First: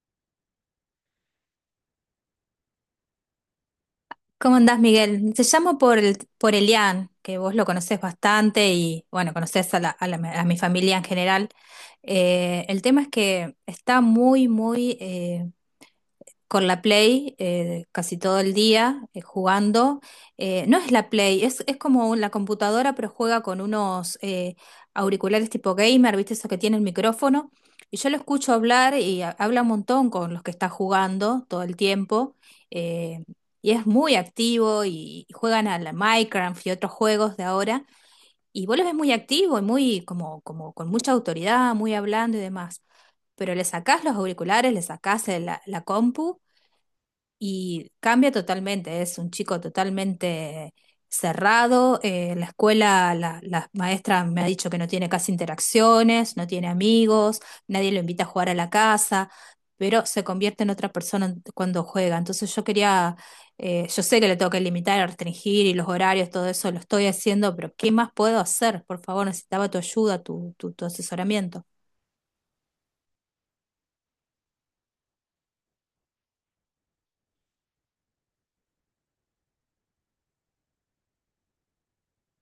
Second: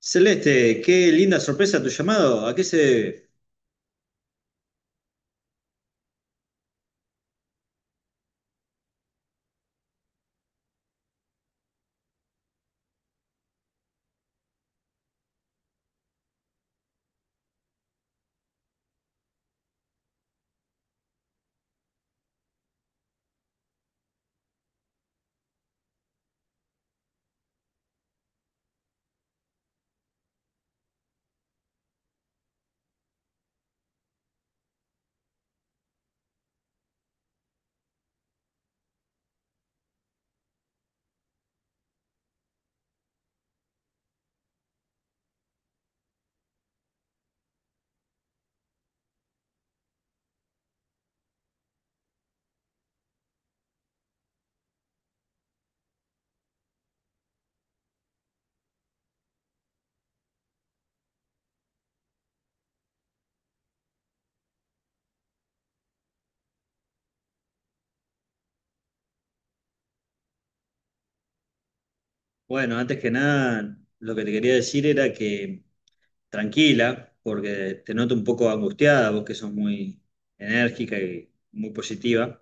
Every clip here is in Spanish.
Celeste, qué linda sorpresa tu llamado. ¿A qué se debe? ¿Cómo andás, Miguel? Te llamo por, el, por Elian, que vos lo conocés bastante y, bueno, conocés a, a mi familia en general. El tema es que está muy, muy con la Play casi todo el día jugando. No es la Play, es como la computadora, pero juega con unos auriculares tipo gamer, ¿viste? Eso que tiene el micrófono. Y yo lo escucho hablar y habla un montón con los que está jugando todo el tiempo. eh, y es muy activo y juegan a la Minecraft y otros juegos de ahora. Y vos lo ves muy activo y muy como, como con mucha autoridad, muy hablando y demás. Pero le sacás los auriculares, le sacás la compu y cambia totalmente, es un chico totalmente cerrado. La escuela, la maestra me ha dicho que no tiene casi interacciones, no tiene amigos, nadie lo invita a jugar a la casa, pero se convierte en otra persona cuando juega. Entonces yo quería, yo sé que le tengo que limitar, restringir y los horarios, todo eso lo estoy haciendo, pero ¿qué más puedo hacer? Por favor, necesitaba tu ayuda, tu, tu asesoramiento. Bueno, antes que nada, lo que te quería decir era que tranquila, porque te noto un poco angustiada, vos que sos muy enérgica y muy positiva.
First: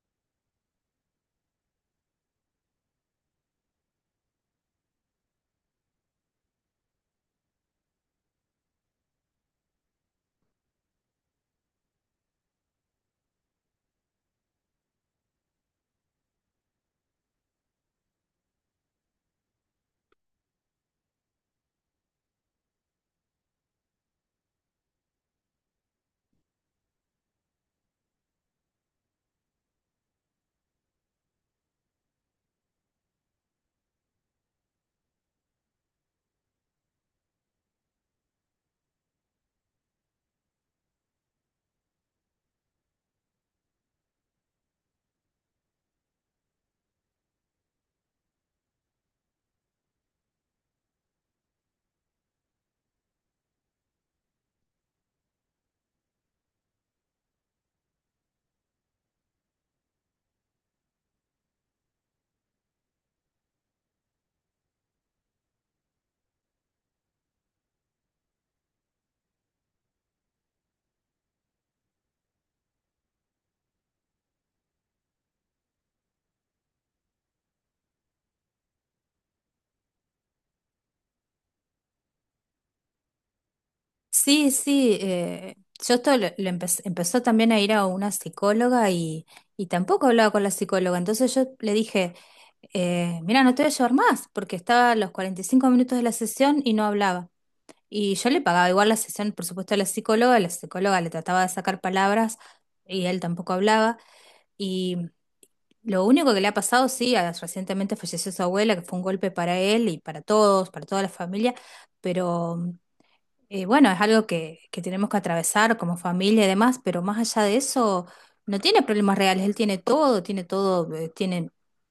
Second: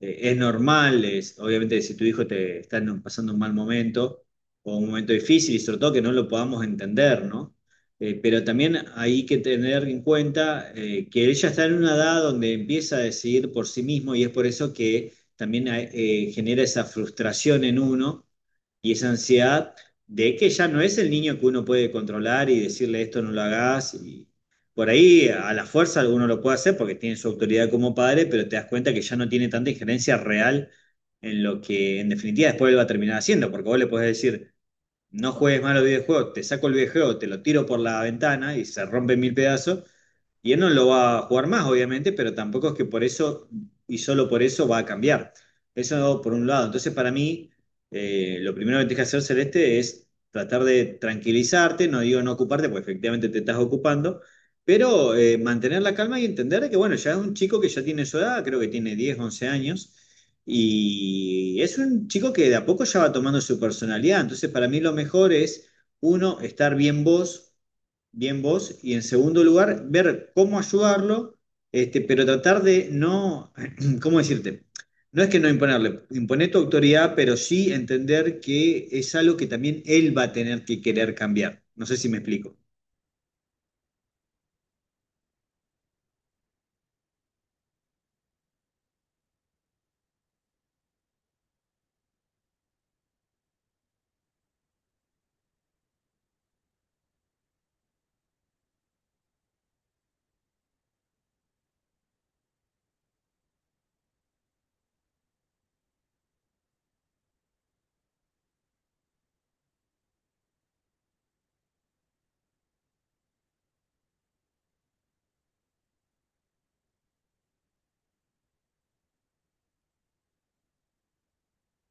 Es normal, es, obviamente si tu hijo te está pasando un mal momento o un momento difícil y sobre todo que no lo podamos entender, ¿no? Pero también hay que tener en cuenta que él ya está en una edad donde empieza a decidir por sí mismo y es por eso que también genera esa frustración en uno y esa ansiedad de que ya no es el niño que uno puede controlar y decirle esto no lo hagas. Por ahí a la fuerza uno lo puede hacer porque tiene su autoridad como padre, pero te das cuenta que ya no tiene tanta injerencia real en lo que en definitiva después él va a terminar haciendo, porque vos le podés decir, no juegues mal los videojuegos, te saco el videojuego, te lo tiro por la ventana y se rompe en mil pedazos. Y él no lo va a jugar más, obviamente, pero tampoco es que por eso y solo por eso va a cambiar. Eso por un lado. Entonces, para mí, lo primero que tienes que hacer, Celeste, es tratar de tranquilizarte, no digo no ocuparte, porque efectivamente te estás ocupando, pero mantener la calma y entender que, bueno, ya es un chico que ya tiene su edad, creo que tiene 10, 11 años y es un chico que de a poco ya va tomando su personalidad. Entonces, para mí lo mejor es, uno, estar bien vos, y en segundo lugar, ver cómo ayudarlo, este, pero tratar de no, ¿cómo decirte? No es que no imponerle, imponer tu autoridad, pero sí entender que es algo que también él va a tener que querer cambiar. No sé si me explico. Sí, sí, yo esto lo, empezó también a ir a una psicóloga y tampoco hablaba con la psicóloga. Entonces yo le dije, mira, no te voy a llevar más, porque estaba a los 45 minutos de la sesión y no hablaba. Y yo le pagaba igual la sesión, por supuesto, a la psicóloga le trataba de sacar palabras y él tampoco hablaba. Y lo único que le ha pasado, sí, recientemente falleció su abuela, que fue un golpe para él y para todos, para toda la familia, pero... Bueno, es algo que tenemos que atravesar como familia y demás, pero más allá de eso, no tiene problemas reales. Él tiene todo, tiene todo, tiene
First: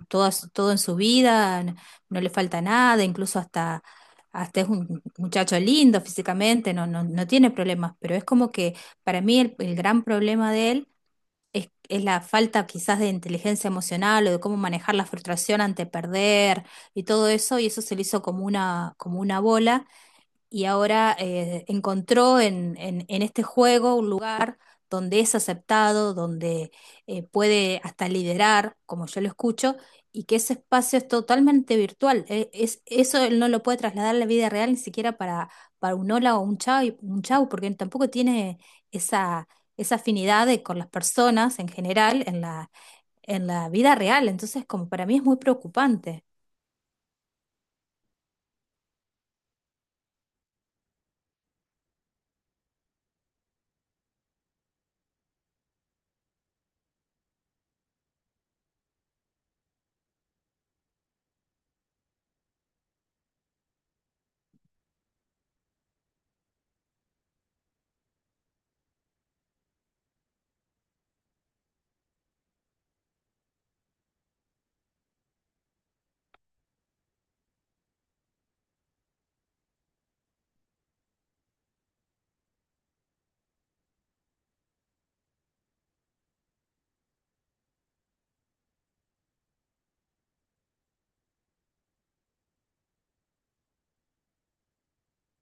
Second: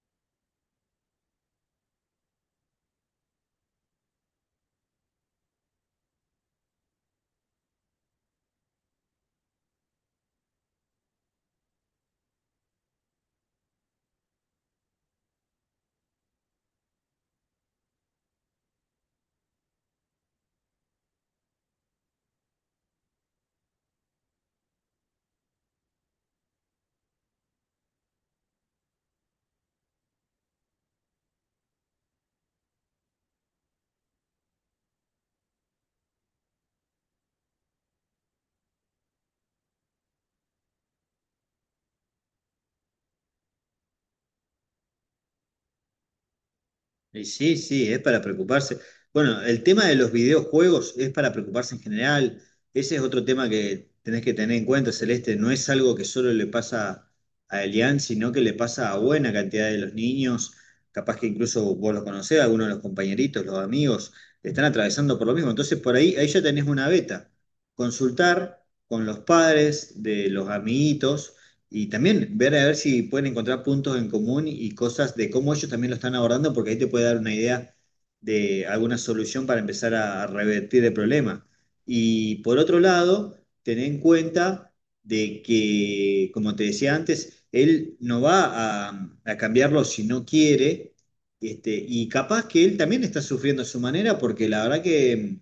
todo, todo en su vida, no, le falta nada, incluso hasta, hasta es un muchacho lindo físicamente, no, no, no tiene problemas. Pero es como que para mí el gran problema de él es la falta quizás de inteligencia emocional o de cómo manejar la frustración ante perder y todo eso, y eso se le hizo como una bola y ahora encontró en, en este juego un lugar donde es aceptado, donde puede hasta liderar, como yo lo escucho, y que ese espacio es totalmente virtual. Eso él no lo puede trasladar a la vida real ni siquiera para un hola o un chao, un chau, porque tampoco tiene esa, esa afinidad con las personas en general en la vida real. Entonces, como para mí es muy preocupante. Y sí, sí, es para preocuparse. Bueno, el tema de los videojuegos es para preocuparse en general. Ese es otro tema que tenés que tener en cuenta, Celeste. No es algo que solo le pasa a Elian, sino que le pasa a buena cantidad de los niños. Capaz que incluso vos los conocés, algunos de los compañeritos, los amigos, están atravesando por lo mismo. Entonces, por ahí, ahí ya tenés una beta. Consultar con los padres de los amiguitos y también ver a ver si pueden encontrar puntos en común y cosas de cómo ellos también lo están abordando, porque ahí te puede dar una idea de alguna solución para empezar a revertir el problema. Y por otro lado, tener en cuenta de que, como te decía antes, él no va a cambiarlo si no quiere, este, y capaz que él también está sufriendo a su manera, porque la verdad que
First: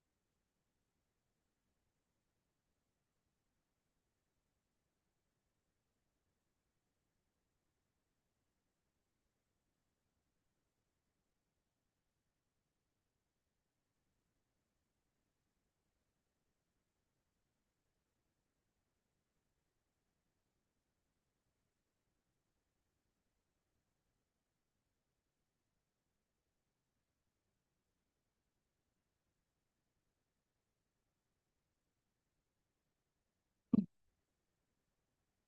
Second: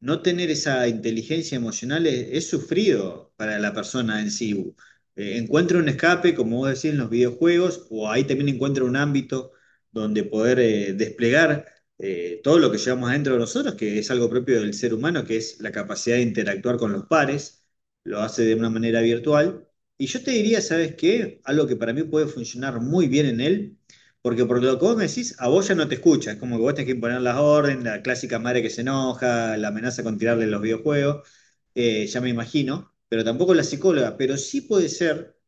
no tener esa inteligencia emocional es sufrido para la persona en sí. Encuentra un escape, como vos decís, en los videojuegos, o ahí también encuentra un ámbito donde poder desplegar todo lo que llevamos adentro de nosotros, que es algo propio del ser humano, que es la capacidad de interactuar con los pares, lo hace de una manera virtual. Y yo te diría, ¿sabes qué? Algo que para mí puede funcionar muy bien en él porque por lo que vos me decís, a vos ya no te escucha. Es como que vos tenés que imponer las órdenes, la clásica madre que se enoja, la amenaza con tirarle los videojuegos, ya me imagino. Pero tampoco la psicóloga. Pero sí puede ser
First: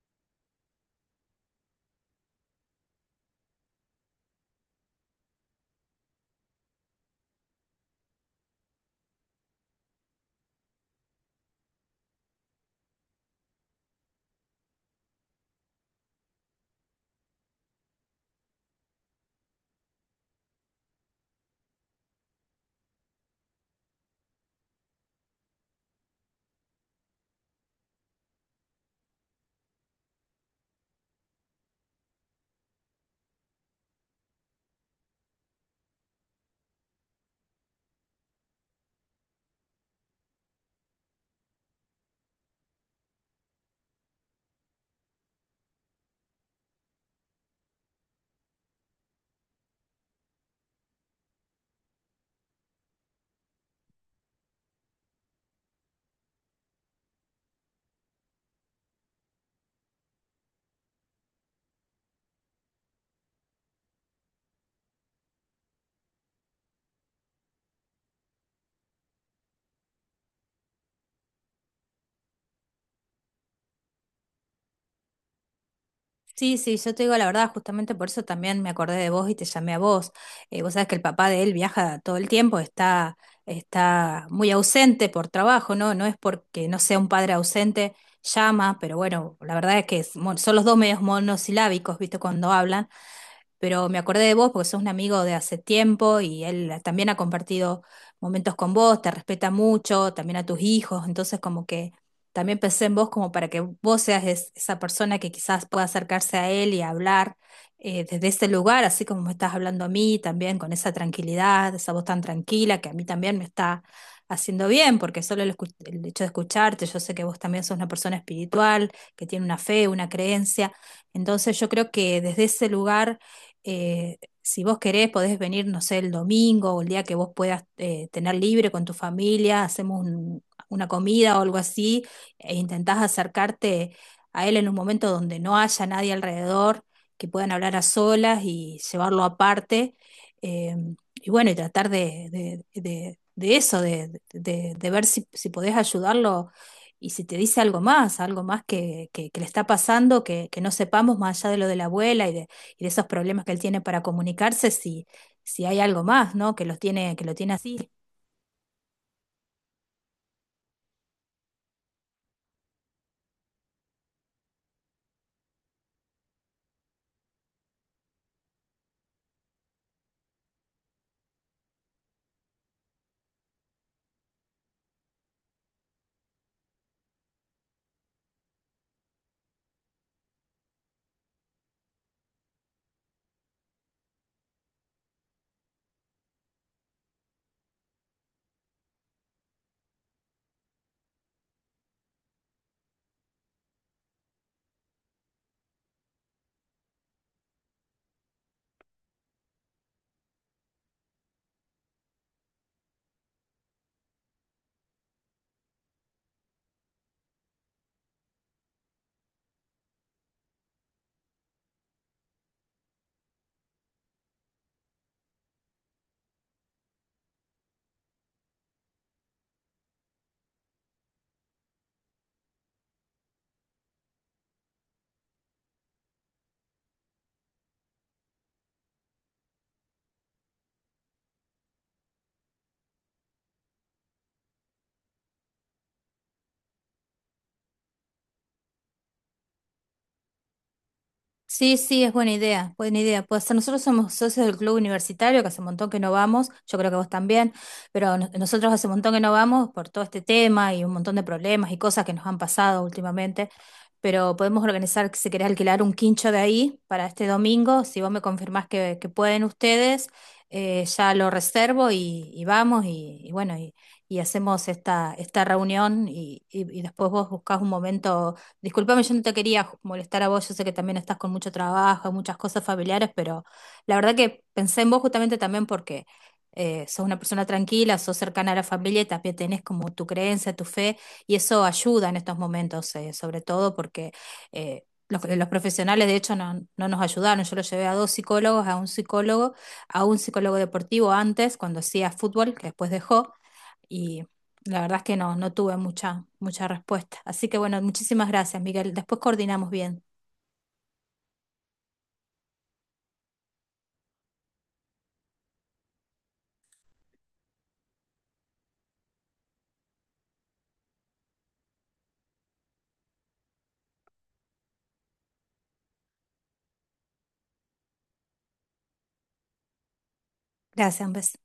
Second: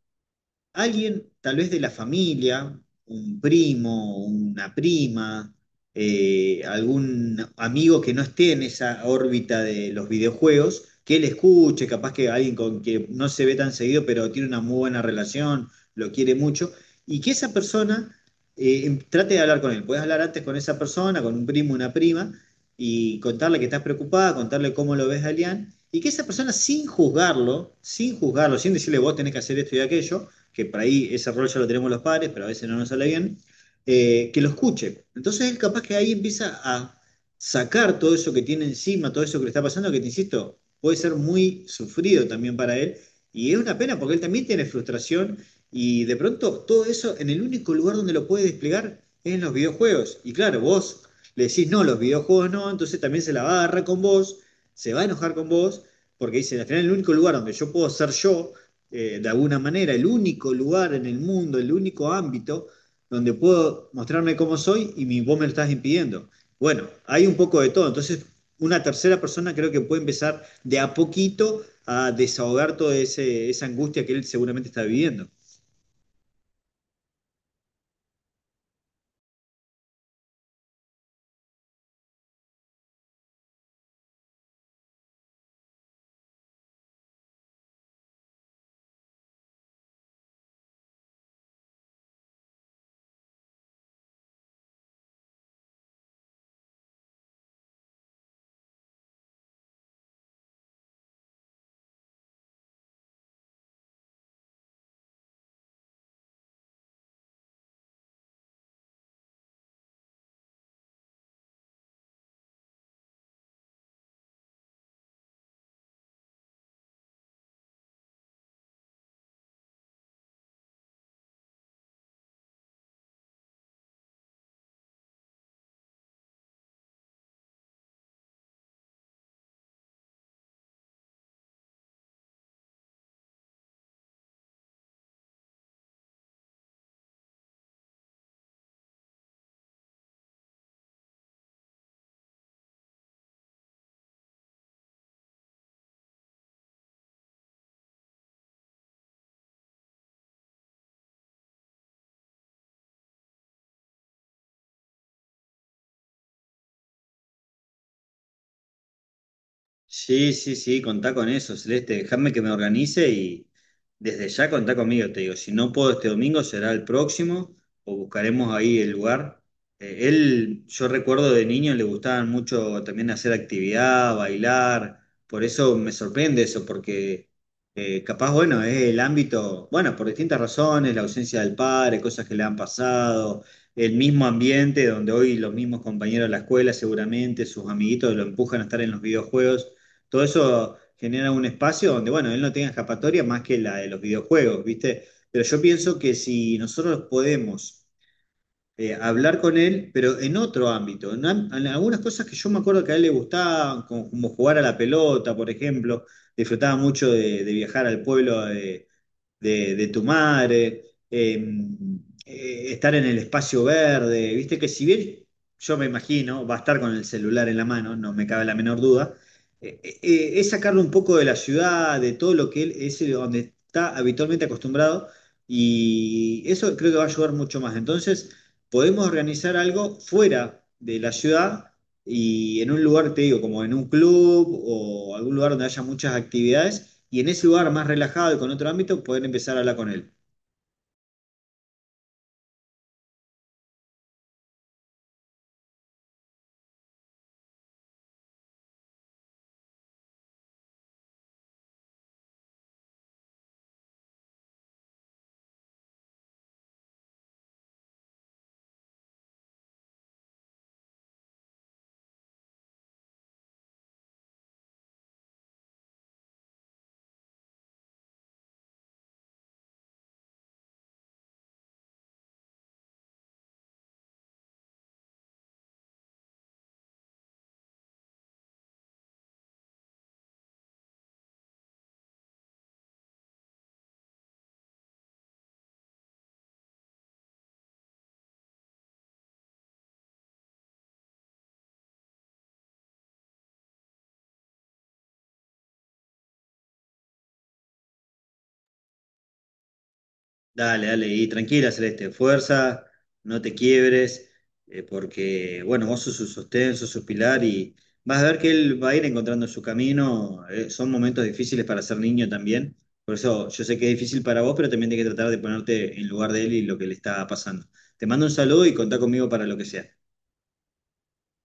alguien tal vez de la familia, un primo, una prima, algún amigo que no esté en esa órbita de los videojuegos, que él escuche, capaz que alguien con que no se ve tan seguido, pero tiene una muy buena relación, lo quiere mucho, y que esa persona trate de hablar con él. Puedes hablar antes con esa persona, con un primo, una prima, y contarle que estás preocupada, contarle cómo lo ves a Elian. Y que esa persona, sin juzgarlo, sin juzgarlo, sin decirle vos tenés que hacer esto y aquello, que por ahí ese rol ya lo tenemos los padres, pero a veces no nos sale bien, que lo escuche. Entonces él capaz que ahí empieza a sacar todo eso que tiene encima, todo eso que le está pasando, que te insisto, puede ser muy sufrido también para él. Y es una pena porque él también tiene frustración y de pronto todo eso en el único lugar donde lo puede desplegar es en los videojuegos. Y claro, vos le decís no, los videojuegos no, entonces también se la va a agarrar con vos, se va a enojar con vos, porque dice, al final el único lugar donde yo puedo ser yo de alguna manera, el único lugar en el mundo, el único ámbito donde puedo mostrarme cómo soy y vos me lo estás impidiendo. Bueno, hay un poco de todo. Entonces, una tercera persona creo que puede empezar de a poquito a desahogar toda esa angustia que él seguramente está viviendo. Sí, sí, yo te digo la verdad, justamente por eso también me acordé de vos y te llamé a vos. Vos sabés que el papá de él viaja todo el tiempo, está, está muy ausente por trabajo, ¿no? No es porque no sea un padre ausente, llama, pero bueno, la verdad es que son los dos medios monosilábicos, ¿viste? Cuando hablan, pero me acordé de vos porque sos un amigo de hace tiempo y él también ha compartido momentos con vos, te respeta mucho, también a tus hijos, entonces como que también pensé en vos como para que vos seas esa persona que quizás pueda acercarse a él y hablar desde ese lugar, así como me estás hablando a mí también, con esa tranquilidad, esa voz tan tranquila que a mí también me está haciendo bien, porque solo el hecho de escucharte, yo sé que vos también sos una persona espiritual, que tiene una fe, una creencia, entonces yo creo que desde ese lugar si vos querés, podés venir, no sé, el domingo o el día que vos puedas tener libre con tu familia, hacemos una comida o algo así, e intentás acercarte a él en un momento donde no haya nadie alrededor, que puedan hablar a solas y llevarlo aparte. eh, y bueno, y tratar de, de eso, de, de ver si, si podés ayudarlo y si te dice algo más que, que le está pasando, que no sepamos más allá de lo de la abuela y de esos problemas que él tiene para comunicarse, si, si hay algo más, ¿no? Que los tiene, que lo tiene así. Sí, sí, sí, contá con eso, Celeste. Dejadme que me organice y desde ya contá conmigo, te digo. Si no puedo este domingo, será el próximo o buscaremos ahí el lugar. Él, yo recuerdo de niño, le gustaban mucho también hacer actividad, bailar. Por eso me sorprende eso, porque capaz, bueno, es el ámbito, bueno, por distintas razones, la ausencia del padre, cosas que le han pasado, el mismo ambiente donde hoy los mismos compañeros de la escuela seguramente, sus amiguitos lo empujan a estar en los videojuegos. Todo eso genera un espacio donde, bueno, él no tenga escapatoria más que la de los videojuegos, ¿viste? Pero yo pienso que si nosotros podemos hablar con él, pero en otro ámbito, en algunas cosas que yo me acuerdo que a él le gustaban, como, como jugar a la pelota, por ejemplo, disfrutaba mucho de viajar al pueblo de tu madre, em, estar en el espacio verde, viste que si bien yo me imagino, va a estar con el celular en la mano, no me cabe la menor duda, es sacarlo un poco de la ciudad, de todo lo que él es donde está habitualmente acostumbrado y eso creo que va a ayudar mucho más. Entonces, podemos organizar algo fuera de la ciudad y en un lugar, te digo, como en un club o algún lugar donde haya muchas actividades y en ese lugar más relajado y con otro ámbito, poder empezar a hablar con él. Sí, sí, es buena idea, buena idea. Pues nosotros somos socios del Club Universitario, que hace un montón que no vamos, yo creo que vos también, pero nosotros hace un montón que no vamos por todo este tema y un montón de problemas y cosas que nos han pasado últimamente, pero podemos organizar, que si querés alquilar un quincho de ahí para este domingo, si vos me confirmás que pueden ustedes, ya lo reservo y vamos y bueno, y hacemos esta, esta reunión y, y después vos buscás un momento. Disculpame, yo no te quería molestar a vos, yo sé que también estás con mucho trabajo, muchas cosas familiares, pero la verdad que pensé en vos justamente también porque sos una persona tranquila, sos cercana a la familia y también tenés como tu creencia, tu fe, y eso ayuda en estos momentos, sobre todo porque eh, los profesionales de hecho no, no nos ayudaron. Yo lo llevé a 2 psicólogos, a un psicólogo deportivo antes, cuando hacía fútbol, que después dejó y la verdad es que no, no tuve mucha, mucha respuesta. Así que bueno, muchísimas gracias, Miguel. Después coordinamos bien. Dale, dale, y tranquila, Celeste, fuerza, no te quiebres, porque, bueno, vos sos su sostén, sos su pilar y vas a ver que él va a ir encontrando su camino. Son momentos difíciles para ser niño también, por eso yo sé que es difícil para vos, pero también tenés que tratar de ponerte en lugar de él y lo que le está pasando. Te mando un saludo y contá conmigo para lo que sea. Gracias, un beso.